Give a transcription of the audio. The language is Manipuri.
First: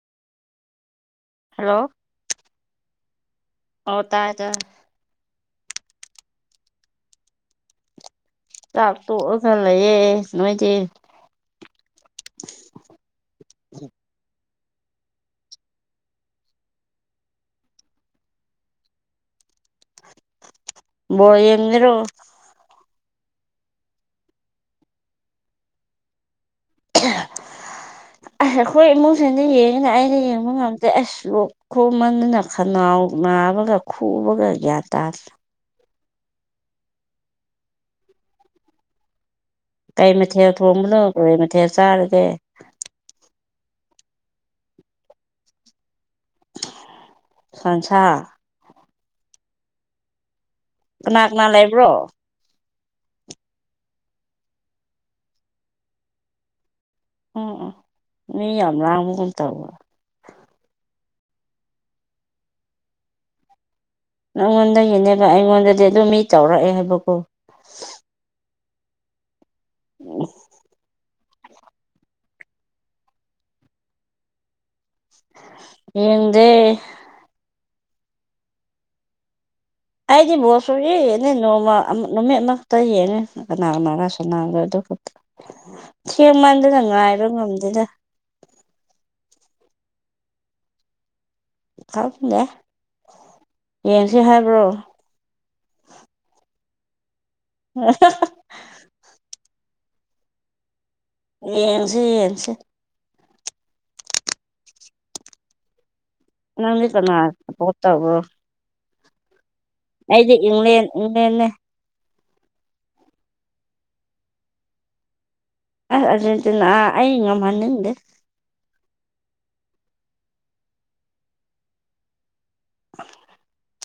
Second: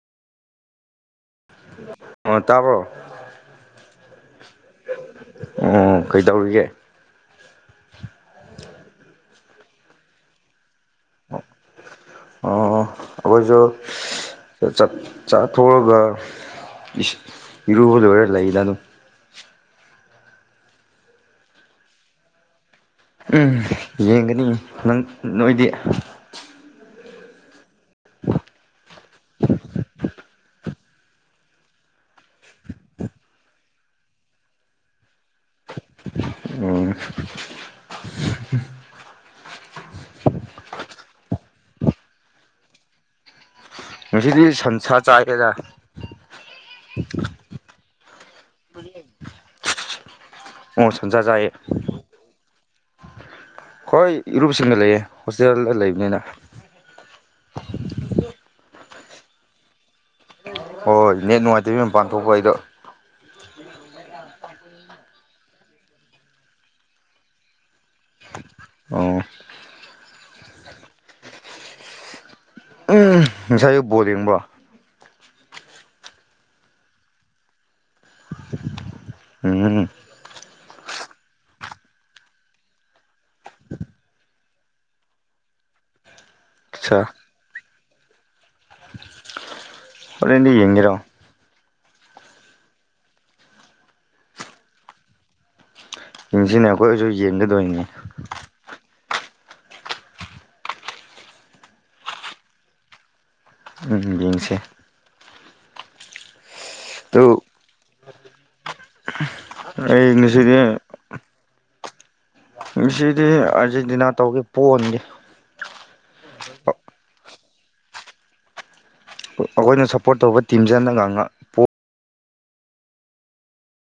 ꯍꯜꯂꯣ ꯑꯣ ꯇꯥꯕ꯭ꯔꯣ ꯑꯣ ꯇꯥꯏ ꯇꯥꯏ ꯑꯣ ꯀꯩ ꯇꯧꯔꯤꯒꯦ ꯆꯥꯛ ꯇꯣꯛꯑꯒ ꯂꯩꯌꯦ ꯅꯣꯏꯗꯤ ꯑꯣ ꯑꯥ ꯑꯩꯈꯣꯏꯁꯨ [inaudible] ꯆꯥꯛ ꯆꯥ ꯇꯣꯛꯑꯒ ꯢꯁ ꯢꯔꯨꯕ ꯂꯣꯢꯔ ꯂꯩꯗ ꯑꯗꯨꯝ ꯕꯣꯜ ꯌꯦꯡꯉꯤꯔꯣ ꯎꯝ ꯌꯦꯡꯒꯅꯤ ꯅꯪ ꯅꯣꯏꯗꯤ ꯑꯩꯈꯣꯏ ꯏꯃꯨꯡꯁꯤꯅ ꯌꯦꯡꯒꯅꯤ ꯑꯩꯗꯤ ꯌꯦꯡꯕ ꯉꯝ ꯑꯁ ꯂꯣꯛ ꯈꯨꯃꯟꯗꯅ ꯈꯅꯥꯎ ꯅꯥꯕꯒ ꯈꯨꯕꯒ ꯒ꯭ꯌꯥꯟ ꯇꯥꯔ꯭ꯗꯦ [unintelligible] ꯑꯣ ꯀꯩ ꯃꯊꯦꯜ ꯊꯣꯡꯕꯅꯣ ꯀꯔꯤ ꯃꯊꯦꯜ ꯆꯥꯔꯒꯦ ꯉꯁꯤꯗꯤ ꯁꯟꯁꯥ ꯆꯥꯏꯌꯦꯗ ꯁꯟꯁꯥ ꯕꯨꯂꯤꯂꯦꯟ ꯀꯅꯥ ꯀꯅꯥ ꯂꯩꯕ꯭ꯔꯣ ꯈ‌ꯣꯏ ꯏꯔꯨꯞꯁꯤꯡꯒ ꯂꯩꯌꯦ ꯍꯣꯁꯇꯦꯜꯗ ꯂꯩꯕꯅꯤꯅ ꯎꯝꯎꯝ ꯃꯤ ꯌꯥꯝ ꯂꯥꯡꯕꯒꯨꯝ ꯇꯧ ꯍꯣꯏ ꯅꯦꯠ ꯅꯨꯉꯥꯏꯇꯕꯩ ꯃꯄꯥꯟ ꯊꯣꯛꯄ ꯑꯩꯗꯣ ꯅꯉꯣꯟꯗꯒꯤꯅꯦꯕ ꯑꯩꯉꯣꯟꯗꯗꯤ ꯑꯗꯨꯝ ꯃꯤ ꯇꯧꯔꯛꯑꯦ ꯍꯥꯏꯕꯀꯣ ꯑꯣ [unintelligible] ꯎꯝ ꯉꯁꯥꯏ ꯑꯌꯨꯛ ꯕꯣꯜ ꯌꯦꯡꯕ꯭ꯔꯣ ꯌꯦꯡꯗꯦ [unintelligible] ꯑꯩꯗꯤ ꯕꯣꯜ ꯁꯨꯛꯌꯦ ꯌꯦꯟꯅ‌ꯦ ꯅꯣꯡꯃꯥ ꯑꯝ ꯅꯨꯃꯤꯠ ꯑꯅꯥꯈꯛꯇ ꯌꯦꯡꯉꯦ ꯀꯅꯥ ꯀꯅꯥꯔ ꯁꯅꯥꯕꯗ‌ꯣ ꯊꯦꯡꯃꯟꯗꯅ ꯑꯠꯆꯥ ꯉꯥꯏꯕ ꯉꯝꯗꯦꯗ ꯍꯣꯔꯦꯟꯗꯤ ꯌꯦꯡꯒꯦꯔꯣ ꯈꯪꯗꯦ ꯌꯦꯡꯁꯤ ꯍꯥꯏꯕ꯭ꯔꯣ ꯌꯦꯡꯁꯤꯅꯦ ꯑꯈꯣꯏꯖꯨ ꯌꯦꯡꯒ [unintelligible] ꯌꯦꯡꯁꯦ ꯌꯦꯡꯁꯦ ꯎꯝ ꯌꯦꯡꯁꯦ ꯅꯪꯗꯤ ꯀꯅꯥ ꯑꯗꯨ ꯁꯄꯣꯠ ꯇꯧꯕ꯭ꯔꯣ ꯑꯩ ꯑꯩꯗꯤ ꯉꯁꯤꯗꯤ ꯏꯪꯂꯦꯟ ꯏꯪꯂꯦꯟꯅꯦ ꯉꯁꯤꯗꯤ ꯑꯔꯖꯦꯟꯇꯤꯅꯥ ꯇꯧꯒꯦ ꯄꯣꯍꯟꯒꯦ ꯑꯍ ꯑꯔꯖꯦꯟꯇꯤꯅꯥ ꯑꯩ ꯉꯝꯍꯟꯅꯤꯡꯗꯦ ꯑꯈꯣꯏꯅ ꯁꯞꯄꯣꯔꯠ ꯇꯧꯕ ꯇꯤꯝꯖ‌ꯦ ꯅꯪ ꯉꯥꯡꯉ ꯄꯣ [inaudible]